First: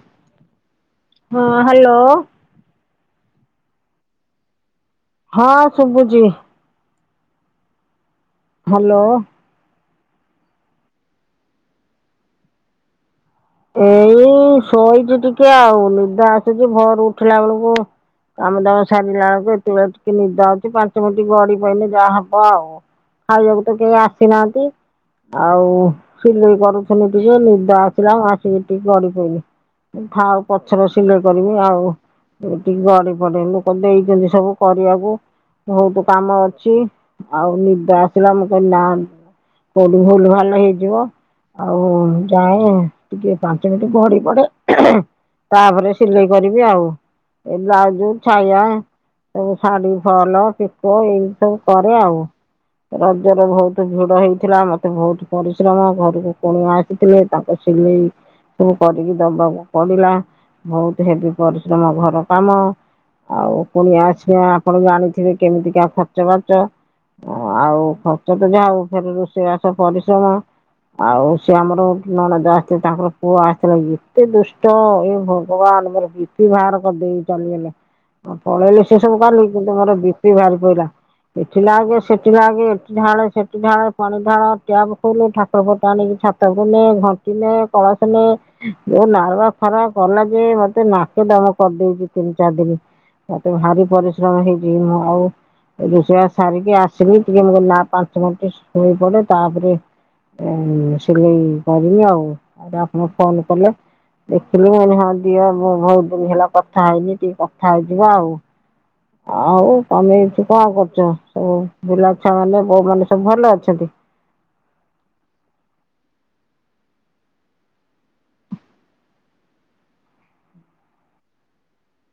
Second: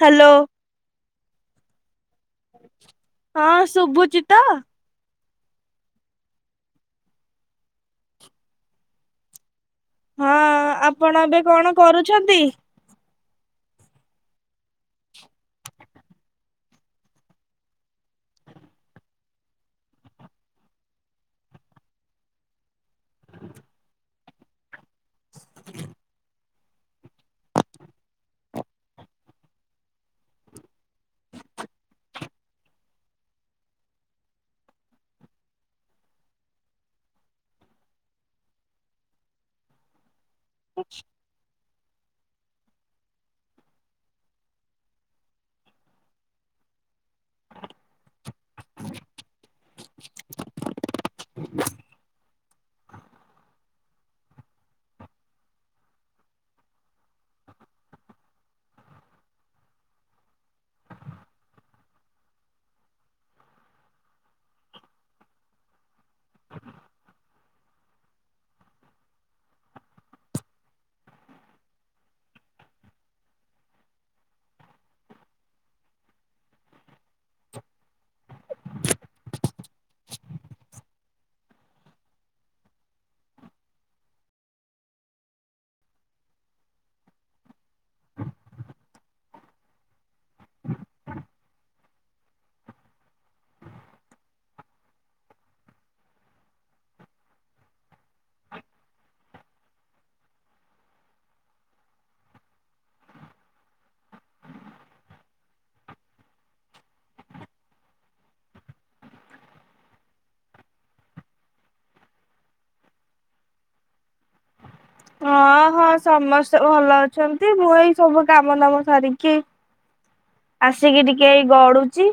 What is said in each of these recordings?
Hello ହଁ, hello! ହଁ, ସୁଭୁଚିତ? ହଁ, ଶୁଭୁଚି। ହ୍ୟାଲୋ! ହଁ, ଆପଣ ଏବେ କଣ କରୁଛନ୍ତି? ଏଇ ଶୋଇଛି, ଟିକେ ଆଉ ନିଦ ଆସୁଛି ଭର ଉଠିଲା ବେଳକୁ। କାମ ଦାମ ସାରିଲା ଆଳକୁ ଏତେବେଳେ ଟିକେ ନିଦ ଆଉଛି, ପାଞ୍ଚ ମିନଟ ଗଡି ପଇନେ ଯାହା ହବ ଆଉ। ଖାଉବାକୁ ତ କେହି ଆସିନାହାଁନ୍ତି? ଆଉ ସିଲେଇ କରୁଥିଲି, ଟିକେ ନିଦ ଆସିଲା ଆସିକି ଟିକେ ଗଡ଼ି ପିଇଲି। ଓ ଥାଉ। ଆଉ ପଛରେ ସିଲେଇ କରିବି ଆଉ। ଏ ଟିକେ ଗଡି ପଡେ ଲୋକ ଦେଇଛନ୍ତି, ସବୁ କରିବାକୁ ବହୁତ କାମ ଅଛି। ଆଉ ନିଦ ଆସିଲା। ମୁଁ କଇନି ନା କୋଉଠି ଭୁଲ ଭାଲ୍ ଲ ହେଇଯିବ ଆଉ ଯାଏଁ ଟିକେ ପାଞ୍ଚ ମିନ୍ଟି ଗଡି ପଡେ। ତାପରେ ସିଲେଇ କରିବି ଆଉ। ଏ ବ୍ଲାଉଜୁ ଛୟା ତ ସାଡ଼ି ଫଅଲ କେ ତ ଏଇ ସବୁ କରେ ଆଉ। ରଜରେ ବହୁତ ଭୁଡ ହେଇଥିଲା ମତେ ବହୁତ୍ ପରିଶ୍ରମ, ଘରୁକୁ କୁଣିଆ ଆସିଥିଲେ। ତାଙ୍କ ସେ ଚିଲେଇ ସବୁ କରିକି ଦବାକୁ ପଡିଲା। ଭଉତୁ ହେବି ପରିଶ୍ରମ ଘର କାମ। ଆଉ କୁଣିଆ ଆସିବା, ଆପଣ ଜାଣିଥିବେ, କେମିତିକା ଖର୍ଚ୍ଚ ବାର୍ଚ। ଆଉ ଖର୍ଚ୍ଚ ତ ଯାହା ହଉ ଫେରେ ରୋଷେଇବାସ ପରିଶ୍ରମ। ଆଉ ସେ ଆମର ନଣଦ ଆସ ତାଙ୍କର ପୁଅ ଆସିଥିଲା! ଏତେ ଦୁଷ୍ଟ! ଏ ଭଗବାନ୍! ମୋର ବି ପି ବାହାର କରିଦେଇ ଚାଲିଗଲେ। ପଳେଇଲେ ସେ ସବୁ କାଲି, କିନ୍ତୁ ମୋର ବି ପି ବାହାରି ପଇଲା। ଏଠି ଲାଗେ, ସେଟି ଲାଗେ, ଏଠି ଢାଳେ, ସେଟି ଢାଳେ, ପାଣି ଢାଳ, ଟ୍ୟାପ୍ ଖୁଲୁ, ଠାକୁର ଫଟ ଆଣିକି ଛାତକୁ ନେ ଘନ୍ ତିନେ, କଳସନେ, ଯୋଉ ନାରୁଆ ଖରା କଲା ଯେ, ମତେ ନାକେ ଦମ କରିଦେଇଚି ସେ ତିନ୍ ଚାର୍ ଦିନି। ମତେ ଭାରି ପରିଶ୍ରମ ହେଇଛି, ମୁଁ ଆଉ ରୋଷେୟାସ୍ ସାରିକି ଆସିଲି। ଟିକେ ମୁଁ କହିଲି ନା ପାଞ୍ଚ ମିଣ୍ଟି ଶୋଇ ପଡେ। ତାପରେ ଏଁ ମ୍ ସିଲେଇ କରିମି ଆଉ। ଆଉ ଦା ଆପଣ ଫୋନ୍ କଲେ। ଦେଖିଲି ହଁ ଦିଅ, ମୁଁ ଭଉ ଦିନି ହେଲା କଥା ହେଇନି। ଟିକେ କଥା ହେଇଯିବା ଆଉ ଆଉ ତମେ ଏଠି କଁ କରୁଚ? ସବୁ ପିଲାଛୁଆ ମାନେ, ବୋଉ ମାନେ ସବୁ ଭଲ ଅଛନ୍ତି? ହଁ, ହଁ ସମସ୍ତେ ଭଲ ଅଛନ୍ତି। ମୁଁ ଏଇ ସବୁ କାମ ଦାମ ସାରିକି ଆସିକି ଟିକେ ଏଇ ଗଡୁଛି।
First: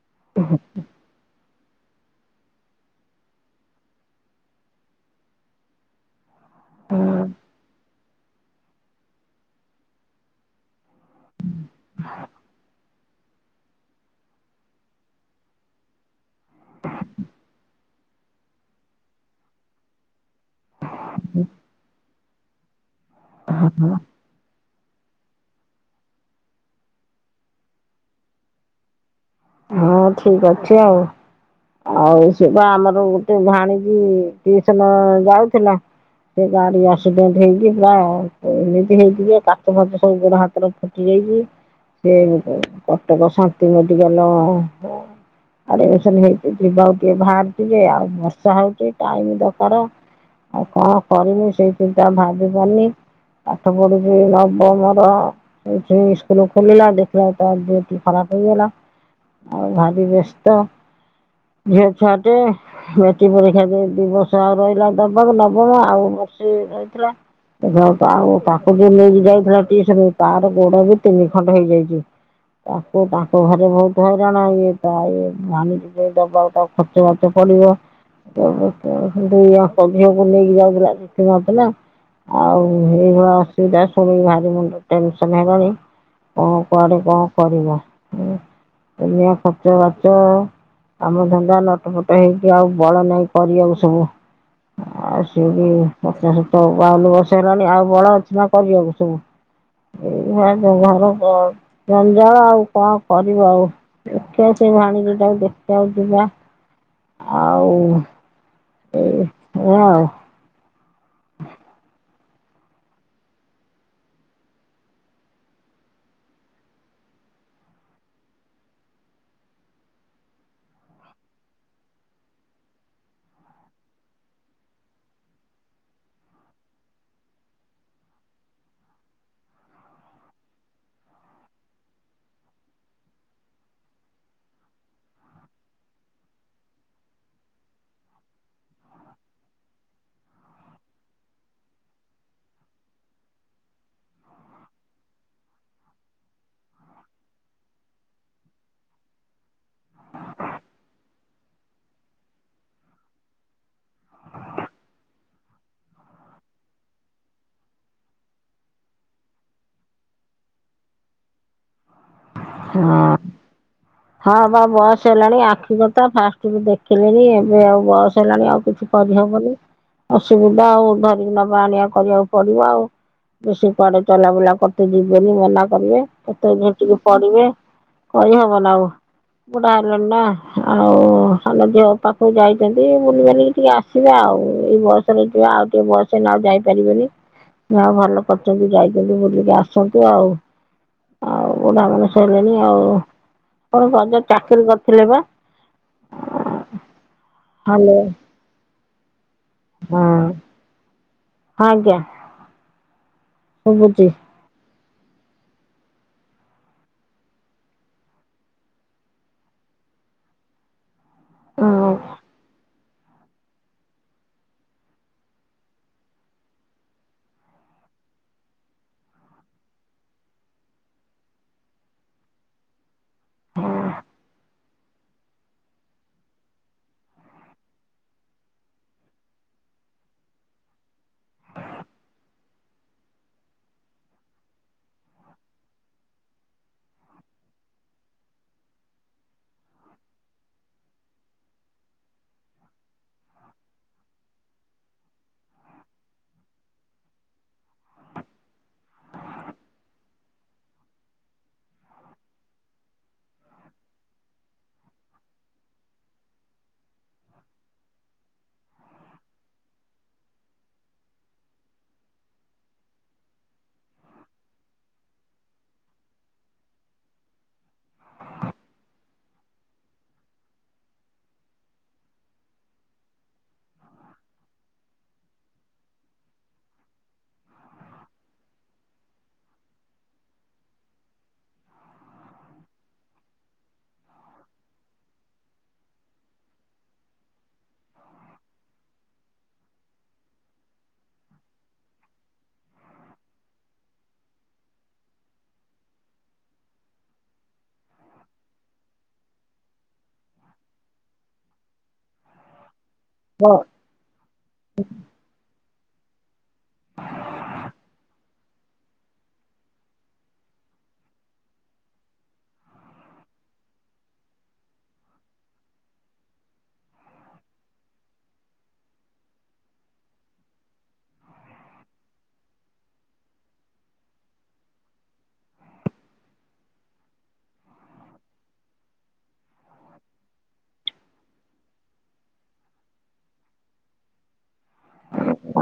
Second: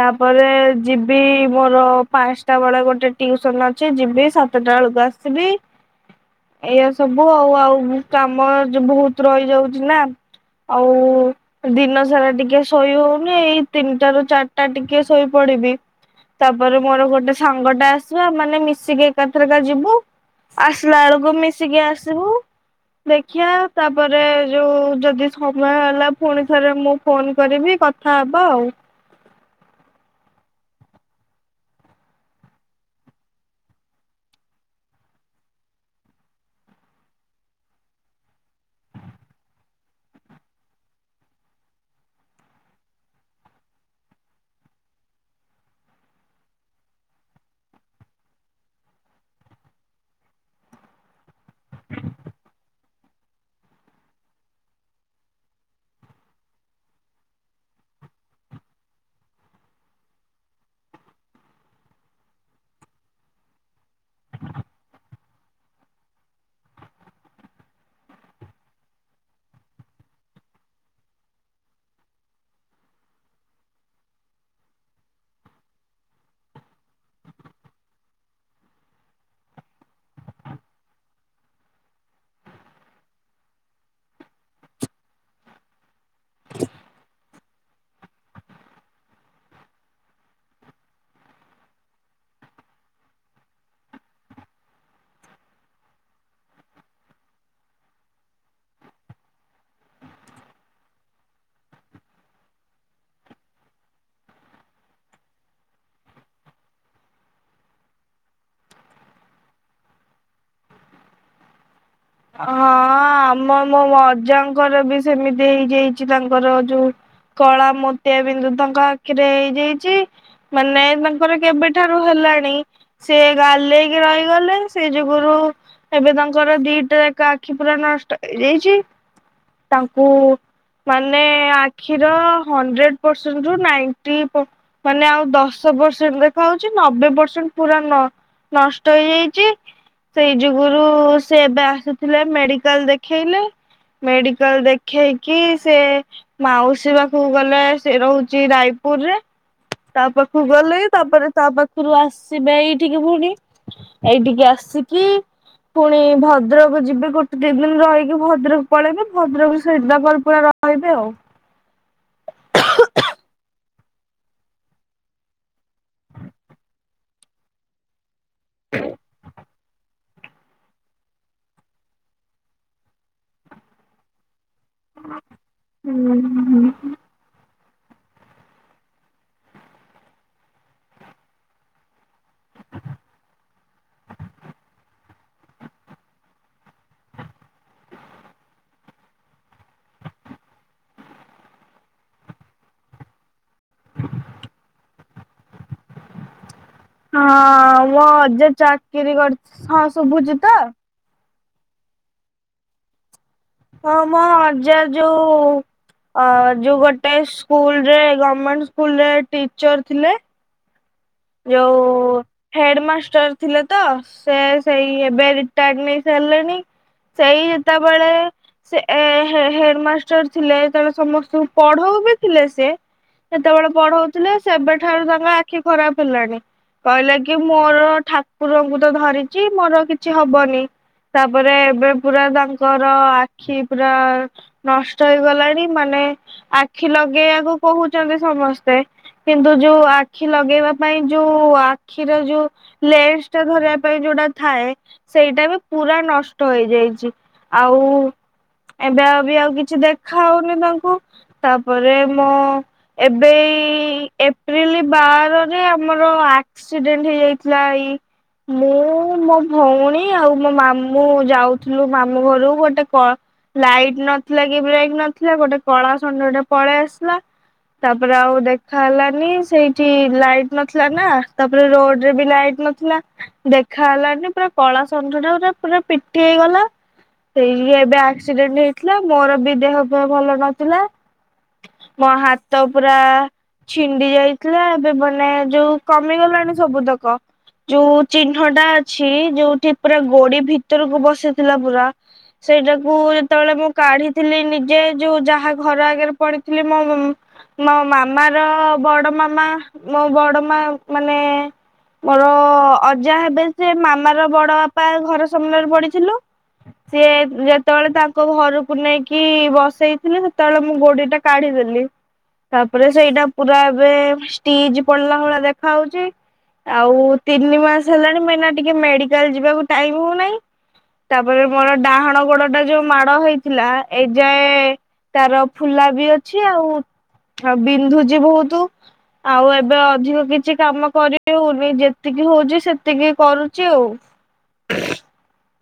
ତାପରେ ଯିବି ମୋର ପାଁଷ୍ଟା ବେଳେ ଗୋଟେ ଟିଉସନ ଅଛି ଯିବି। ସାତ ଟା ଏଳୁକୁ ଆସିବି। ଏଇଆ ସବୁ ଆଉ-ଆଉ କାମ ଜ ବହୁତ୍ ରହିଯାଉଛି ନା ଆଉ ଦିନ ସାରା ଟିକେ ଶୋଇ ହୋଉ ମୁ ଏଇ ତିନ୍ ଟା ରୁ ଚାର୍ଟା ଟିକେ ଶୋଇପଡିବି ତାପରେ ମୋର ଗୋଟେ ସାଙ୍ଗ ଟା ଆସ ଆସିବା ମାନେ ମିଶିକି ଏକାଥର କା ଯିବୁ ଆସ୍ଲା ଏଳକୁ ମିଶ ଆସିବୁ ଦେଖିଆ ତା ପରେ ଯୋଉ ଯଦି ସମୟ ହେଲା ଫୁଣି ଥରେ ମୁଁ ଫୋନ୍ କରିବି କଥା ହବା ଆଉ ହଁ ଠିକ୍ ଅଛି ଆଉ ଆଉ ସେ ବା ଆମର ଗୋଟେ ଭାଣୀଜି ଟିସନ ଯାଉଥିଲା ସେ ଗାଡି ଆକ୍ସିଡେଣ୍ଟ ହେଇକି ପୁରା ଏମିତି ହେଇଚି ଯେ କାଚ ଫାଚ ସବୁ ଗୋଡ ହାତରେ ଫୁଟିଯାଇ ସେ କଟକ ଶାନ୍ତି ମେଡିକାଲ ଆଡେ ଏସବୁ ହେଇଚି ଯିବାକୁ ଟିକେ ଭାରିଛି ଯେ ଆଉ ବର୍ଷା ହଉଛି ଟାଇମି ଦକାର। ଆଉ କକଣ କରିମି ସେଇ ଚିନ୍ତା ଭାବି ପାନି। ପାଠ ପଢୁଛି ନବମ ର ଇସ୍କୁଲୁ ଖୋଲିଲା ଦେଖିଲା ବେଳକୁ ତା ଦେହ ଟି ଖରାପ ହେଇଗଲା। ଆଉ ଭାବି ବ୍ୟସ୍ତ। ଝିଅ ଛୁଆ ଟେ ମେଟି ପରୀକ୍ଷା ଦେଇ ଦିବସ ଆଉ ରଇଲା ଦବମ ନବମ ଆଉ ସେ ରଇଥିଲା। ଆଉ ତାକୁ ଯିଏ ନେଇକି ଯାଇଥିଲା ଟିସନୁ ତାର ଗୋଡ ବି ତିନି ଖଣ୍ଡ ହେଇଯାଇଛି। ତାକୁ ତାଙ୍କ ଘରେ ବହୁତ ହଇରାଣା ଇଏ ତା ଇ ଭାଣିଜୀ ଯିଏ ଦବାକୁ ଖର୍ଚ୍ଚବାଚ ପଡିବ। ଦୁଇ ଆକ ଝିଅକୁ ନେଇକି ଯାଉଥିଲା ଦେଖିବନଥିଲା। ଆଉ ଏଇ ଅସୁବିଧା ଶୁଣିକି ଭାରି ମୁଣ୍ଡ ଟେନସନ ହେବଣିି। କଁ କୁଆଡେ କଣ କରିବା ଉଁ ଦୁନିଆ ଖର୍ଚ୍ଚ ବାଚ। କାମ ଧନ୍ଦା ନଟଫଟ ହେଇଛି ଆଉ ବଳ ନହିଁ କରି ଆକୁସବୁ। ଆସିକି ପଚାଶ ତ ବାଉନ ବର୍ଷ ହେଲାଣି ଆଉ ବଳ ଅଛି ନା କରିବାକୁ ସବୁ। ଏଇ ଘର ଜଞ୍ଜାଳ ଆଉ କଣ କରିବ ଆଉ ଦେଖିଆ ସେ ଭାଣେଜୀଟାକୁ ଦେଖିବାକୁ ଯିବା ଆଉ। ଏଇ ଏଇଆ ଆଉ। ହଁ ଆମ ମୋ ଅଜାଙ୍କର ବି ସେମିତି ହେଇଯାଇଛି ତାଙ୍କର ଯୋଉ। କଳା ମୋତିଆ ବିନ୍ଦୁ ତାଙ୍କ ଆଖିରେ ହେଇଯାଇଚି ମାନେ ତାଙ୍କର କେବେଠାରୁ ହେଲା ଲାଣି ସେ ଗାଲେଇକି ରହିଗଲେ ସେ ଯୁଗରୁ ଏବେ ତାଙ୍କର ଦି ଜାକ ଆଖି ପୁରା ନଷ୍ଟ ହେଇ ଯାଇଚି ତାଙ୍କୁ ମାନେ ଆଖିର ହଣ୍ଡରେଡ ପରସେଣ୍ଟ ରୁ ନାଇଁଟି ପ ମାନେ ଆଉ ଦଶ ପରସେଣ୍ଟ ଦେଖା ହଉଛି ନବେ ପରସେଣ୍ଟ ପୁରା ନ ନଷ୍ଟ ହେଇଯାଇଛି ସେଇ ଯୁଗରୁ ସେ ଏବେ ଥିଲେ ମେଡିକାଲ ଦେଖେଇଲେ ମେଡିକାଲ ଦେଖେଇକି ସେ ମାଉସୀ ପାଖକୁ ଗଲେ ସେ ରହୁଚି ରାଇ ପୁରରେ। ତା ପାଖକୁ ଗଲେ ତାପରେ ତା ପାଖରୁ ଆସିବେ ଏଇଠିକି ଫୁଣୀ ଏଇଠିକ ଆସ ଆସିକି ପୁଣି ଭଦ୍ରକ ଯିବେ ଗୋଟେ ଦିନି ଦିନ ରହିକି ଭଦ୍ରକ ପଳେଇବେ ଭଦ୍ରକ ସିଦାପର ପୁରା ରହିବେ ଆଉ ହଁ। ହଁ ବା ବସ୍ ହେଲାଣି ଆଖି କଥା ଫାଷ୍ଟରୁ ଦେଖିଲିଣି ଏବେ ଆଉ ବସ୍ ହେଲାଣି ଆଉ କିଛି ତ ଦିହ ଭଲ ଅଛି। ଅସୁବିଧା ଆଉ ଧରିକି ନବା ଆଣିବା କରିବାକୁ ପଡିବ ଆଉ ବେଶୀ କୁଆଡେ ଚଲାବୁଲା କତେ ଯିବେନି ମନା କରିବେ ହୁଁ କେତେ ହୁଁ। ଝଟିକି ପଡିବେ କହିହବ ନା ଆଉ। ବୁଡା ହେଲାଣି ନା ଆଉ ଆାନ ଝିଅ ପାଖକୁ ଯାଇଛନ୍ତି ବୁଲି ବାଲିକି ଟିକେ ଆସିବେ ଆଉ। ଆଉ ଏଇ ବୟସରେ ଯ ଆଉ ଟିକେ ବୟସହେଲେ ଆଉ ଯାଇପାରିବେନି। ହ ଭଲ କରିଛନ୍ତି ଯାଇଛନ୍ତି ବୁଲିକି ଆସନ୍ତୁ ଆଉ ଆଉ। ବୁଢା ମଣିଷ ହେଲେଣି ଆଉ ତମ ଅଜା ଚାକିରି କରିଥିଲେ ବା? ହଁ ହ୍ୟାଲୋ ମୋ ଅଜା ଚାକିରି କରି ହଁ ଶୁଭୁଛିୁ ତ? ଆଜ୍ଞା। ହଁ ଶୁଭୁଛି ମୋ ଅଜା ଯୋଉ ଅ ଯୋଉ ଗୋଟେ ସ୍କୁଲରେ ଗମେଣ୍ଟ ସ୍କୁଲରେ ଟିଚର ଥିଲେ। ହଁ ଯୋଉ ହେଡ ମାଷ୍ଟ ଥିଲେ ତ, ସେ ସେଇ ଏବେ ରିଟଡ ନେଇସାରିଲେଣି। ସେଇ ଯେତେବେଳେ ସେ ହେଡମାଷ୍ଟର ଥିଲେ, ତେଣୁ ସମସ୍ତଙ୍କୁ ପଢଉ ବି ଥିଲେ ସେ କେତେବେଳେ ପଢଉଥିଲେ, ସେବେଠାରୁ ତାଙ୍କ ଆଖି ଖରାପ। ହେଲାଣି, କହିଲା କି -ମୋର ଠାକୁରଙ୍କୁ ତ ଧରିଛି ମୋର କିଛି ହବନି। ତାପରେ, ଏବେ ପୁରା ତାଙ୍କର ଆଖି ପୁରା ନଷ୍ଟ ହେଇଗଲାଣି, ମାନେ ଆଖି ଲଗେଇବାକୁ କହୁଛନ୍ତି ସମସ୍ତେ କିନ୍ତୁ ଯୋଉ ଆଖି ଲଗେଇବା ପାଇଁ ଯୋଉ ଆଖିର ଯୋଉ ଲେନସ ଟା ଧରିବା ପାଇଁ ଯୋଉଟା ଥାଏ, ସେଇଟା ବି ପୁରା ନଷ୍ଟ ହେଇଯାଇଛି, ଆଉ ଏବେ ଆଉ ବି ଆଉ କିଛି ଦେଖା ହଉନି ତାଙ୍କୁ, ତାପରେ ମୁଁ ଏବେ ଏପ୍ରିଲ ବାରରେ, ଆମର ଆକ୍ସିଡେଣ୍ଟ ହେଇଯାଇଥିଲା ଏଇ ମୁଁ ମୋ ଭଉଣୀ ଆଉ ମୋ ମାମୁଁ ଯାଉଥିଲୁ, ମାମୁଁ ଘରୁ ଗୋଟେ ଲାଇଟ ନଥିଲା କି, ବ୍ରେକ୍ ନଥିଲା, ଗୋଟେ କଳା ଣ୍ଡ ଗୋଟେ ପଳେଇ ଆସିଲା ତାପରେ ଆଉ ଦେଖା ହେଲାନି, ସେଇଠି ଲାଇଟ ନଥିଲା ନା, ତାପରେ ରୋଡ ରେ ବି ଲାଇଟ ନଥିଲା, ଦେଖା ହେଲାଣି ପୁରା କଳା ଷଣ୍ଢଟା ପା ପୁରା ପିଟି ହେଇଗଲା। ସେଇ ଏବେ ଆକ୍ସିଡେଣ୍ଟ ହେଇଥିଲା, ମୋର ବି ଦେହ ଭଲ ନଥିଲା। ମୋ ହାତ ପୁରା ଛିଣ୍ଡି ଯାଇଥିଲା, ଏବେ ବନ ମାନେ ଯୋଉ କମିଗଲାଣି ସବୁ ତକ। ଯୋଉ ଚିହ୍ନଟା ଅଛି, ଯୋଉଠି ପୁରା ଗୋଡି ଭିତରକୁ ବସିଥିଲା ପୁରା ସେଇଟାକୁ ଯେତେବେଳେ ମୁଁ କାଢିଥିଲି ନିଜେ, ଯୋଉ ଯାହା ଘର ଆଗରେ ପଡିଥିଲି, ମୋ ମୋ ମାମାର, ବଡ ମାମା, ମୋ ବଡ ମା, ମାନେ ମୋର ଅଜା ହେବେ, ଆଉ ସେ ମାମାର ବଡ ବାପା ଘର ସାମ୍ନାରେ ପଡିଥିଲୁ। ସିଏ ଯେତେବେଳେ ତା ଘରକୁ ନେଇକି ବସେଇଥିଲେ, ସେତେବେଳେ ମୁଁ ଗୋଡି ଟା କାଢିଦେଲି। ତାପରେ ସେଇଟା ପୁରା ଏବେ ଷ୍ଟିଜ ପଡିଲା ଭଳିଆ ଦେଖା ଯାଉଚି। ଆଉ ତିନି ମାସ ହେଲାଣି, ମୁଁ ଏଇନେ ଟିକେ ମେଡିକାଲ ଯିବାକୁ ଟାଇମ ହଉନାହିଁ। ତାପରେ ମୋର ଡାହାଣ ଗୋଡ ଟା ଯୋଉ ମାଡ ହେଇଥିଲା, ଏଯାଏ ତାର ଫୁଲା ବି ଅଛି ଆଉ ବିନ୍ଧୁଛି ବହୁତ। ଆଉ ଏବେ ଅଧିକ କିଛି କାମ କରିହଉନି, ଯେତିକି ହଉଛି ସେତିକି କରୁଛି ଆଉ।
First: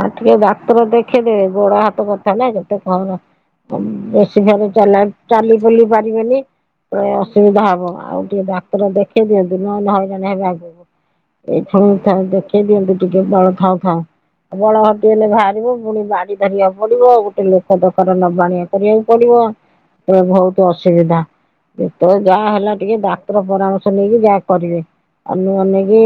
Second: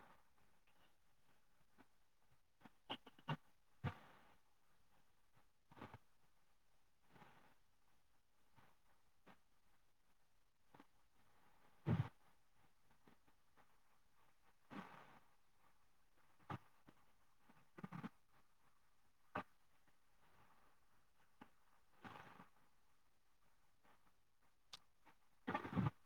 ଆଉ ଟିକେ ଡାକ୍ତର ଦେଖେଇଦେ, ଗୋଡ ହାତ କଥା ନା ସେତେ କହନ। ବେଶୀ ଘରେ ଚାଲା ଚାଲି ବୁଲି ପାରିବେନି। ପ ଅସୁବିଧା ହବ ଆଉ ଟିକେ ଡାକ୍ତର ଦେଖେଇ ଦିଅନ୍ତୁ, ନହେଲେ ହଇରାଣ ହେବେ ଆଗକୁ। ଏଇଥର ଥା ଦେଖେଇ ଦିଅନ୍ତୁ ଟିକେ, ବଳ ଥାଉ ଥାଉ। ବଳ ହଟିଗଲେ ବାହାରିବ, ପୁଣି ବାଡି ଧରିବାକୁ ପଡିବ, ଗୋଟେ ଲୋକ ଦରକାର- ନବାଆଣିବା କରିବାକୁ ପଡିବ। ଏ ବହୁତ ଅସୁବିଧା। ଯେତେବେଳେ ଯାହା ହେଲା ଟିକେ ଡାକ୍ତର ପରାମର୍ଶ ନେଇକି ଯାହା କରିବେ। ଆନୁମାନିକି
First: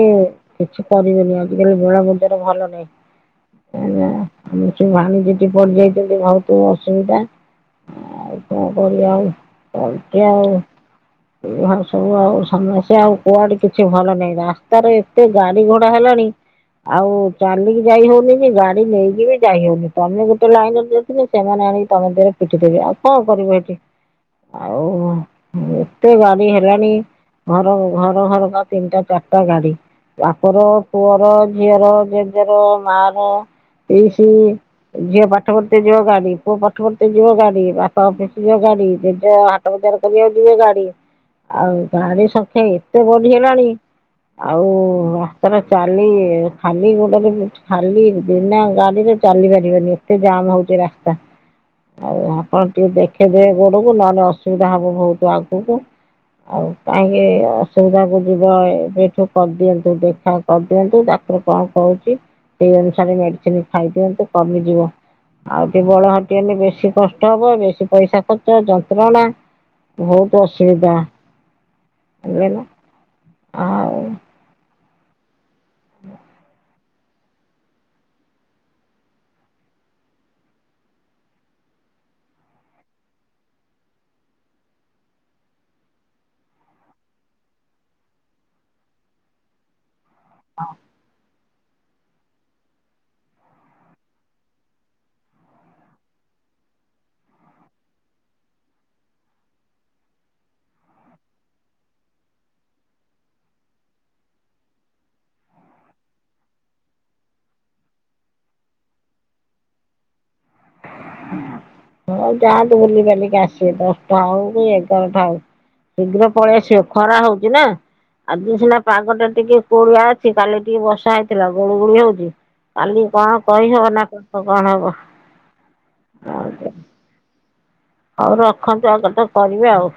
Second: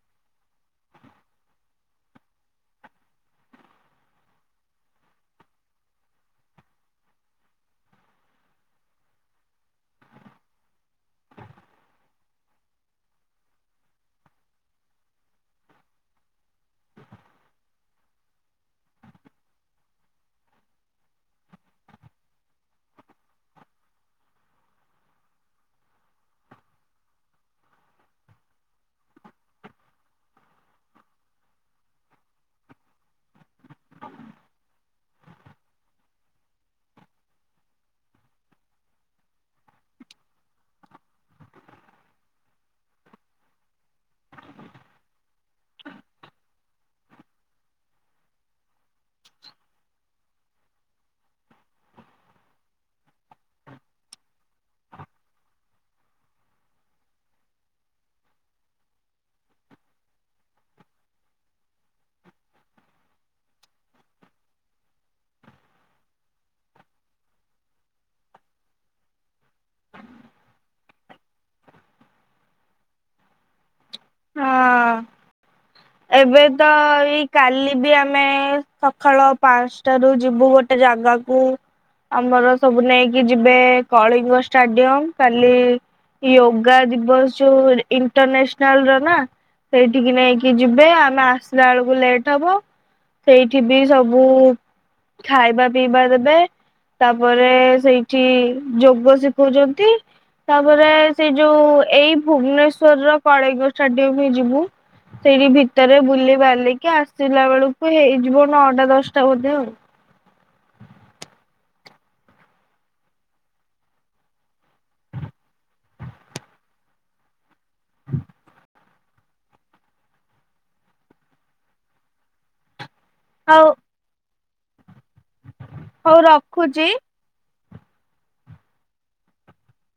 କିଛି କରିବେନି ଆଜିିକାଲି ଘୁଳା ବିନ୍ଧା ଟା ଭଲ ନାଇଁ। [unintelligible] ପଡିଯାଇଛନ୍ତି ବହୁତ ଅସୁବିଧା। ଆଉ କଣ କରିଵା ଆଉ ତଣ୍ଟିଆ ଆଉ। ଏଭ ସବୁ ଆଉ ସମସ୍ୟା ଆଉ କୁଆଡେ କିଛି ଭଲ ନାହିଁ, ରାସ୍ତାରେ ଏତେ ଗାଡି ଗୋଡା ହେଲା। ଆଉ ଚାଲିକି ଯାଇ ହଉନି ଗାଡି ନେଇକି ବି ଯାଇହଉନି, ତମେ ଗୋଟେ ଲାଇନ ରେ ଯଉଥିଲି, ସେମାନେ ଆଣିକି ତମେ ଦେହରେ ପିଟିଦେବେ, ଆଉ କଣ କରିବ ଏଠି ଆଉ ଏତେ ଗାଡି ହେଲାଣି। ଘର ଘର ଘର କା ତିନଟା, ଚାରିଟା ଗାଡି। ବାପର, ପୁଅର, ଝିଅର, ଜେଜେର, ମା ର, ପିସି ଝିଅ ପାଠ ପଢତେ ଯିବ ଗାଡି, ପୁଅ ପାଠ ପଢତେ ଯିବ, ଗାଡି ବାପା ଅଫିସ ଯିବ ଗାଡି, ଯେ ଯାହା ଵାଟ [unintelligible] ଯିବେ ଗାଡି ଆଉ ଗାଡି ସଂଖ୍ୟା ଏତେ ବଢିଗଲାଣି। ଆଉ ରାସ୍ତା ଟା ଚାଲି, ଖାଲି ଗୋଡ ବିନ୍ଧୁଛି। ଖାଲି ବିନା ଗାଡିରେ ଚାଲି ପାରିବନି। ଏତେ ଜାମ ହଉଚି ରାସ୍ତା। ଆଉ, ଆପଣ ଟିକେ ଦେଖେଇ ଦେବେ ଗୋଡ଼କୁ, ନହେନେ ଅସୁବିଧା ହବ ବହୁତ ଆଗକୁ। ଆଉ କାହିଁକି ଅସୁବିଧା କୁ ଯିବ! ଏବେଠୁ କରିଦିଅନ୍ତୁ ଦେଖା କରିଦିଅନ୍ତୁ ତାକ୍ ସେ କଣ କହୁଛି? ସେଇ ଅନୁସାରେ ମେଡିସିନ୍ ଖାଇ ଦିଅନ୍ତୁ କମିଯିବ। ଆଉ ଟିକେ ବଳ ହଟିଗଲେ, ବେଶୀ କଷ୍ଟ ହବ। ବେଶୀ ପଇସା ଖର୍ଚ ଯନ୍ତ୍ରଣା। ବହୁତ ଅସୁବିଧା ହେଇଗଲା ଆଉ। ହଁ। ଏବେ ତ-ଅ ଏଇ କାଲି ବି ଆମେ ସକାଳ ପାଞ୍ଚଟାରୁୁ ଯିବୁ ଗୋଟେ ଜାଗାକୁ। ଆମର ସବୁ ନେଇକି ଯିବେ, କଳିଙ୍ଗ ଷ୍ଟାଡିୟମ କାଲି ୟୋଗା ଦିବସ ଯୋଉ, ଇଣ୍ଟରନାସନାଲ୍ ର ନା ସେଇଠିକି ନେଇକି ଯିବେ, ଆମେ ଆସିଲା ଆଳକୁ ଲେଟ୍ ହବ। ସେଇଠି ବି ସବୁ ଖାଇବା ପିଇବା ଦେବେ। ତାପରେ, ସେଇଠି ଯୋଗ ଶିଖଉଛନ୍ତି। ତାପରେ ସେଇ ଯୋଉ ଏଇ ଭୁବନେଶ୍ୱର ର କଳିଙ୍ଗ ଷ୍ଟାଡିୟମ ହିଁ ଯିବୁ। ସେଇଠି ଭିତରେ ବୁଲି ବାଲିକି ଆସିଲା ବେଳକୁ ହେଇଯିବ, ନଅଟା ଦଶଟା ବୋଧେ ଆଉ। ହୁଁ। ହଉ ଯାଆନ୍ତୁ। ବୁଲି ବାଲିକି ଆସିବେ, ଦଶଟା ହଉ କି ଏଗାରଟା ହଉ। ଶୀଘ୍ର ପଳେଇ ଆସିବ। ଖରା ହଉଛି ନା। ଆଜି ସିନା ପାଗଟା ଟିକେ କୋହଲା ଅଛି, କାଲି ଟିକେ ବର୍ଷା ହେଇଥିଲା ଗୁଳୁ ଗୁଳି ହଉଛି। କାଲି କଣ ହଉ କହିହବ ନା କ-କଣ ହବ? ହଉ ରଖୁଚି। ହଉ ରଖନ୍ତୁ। ଆଉ କେତେ କରିବେ ଆଉ।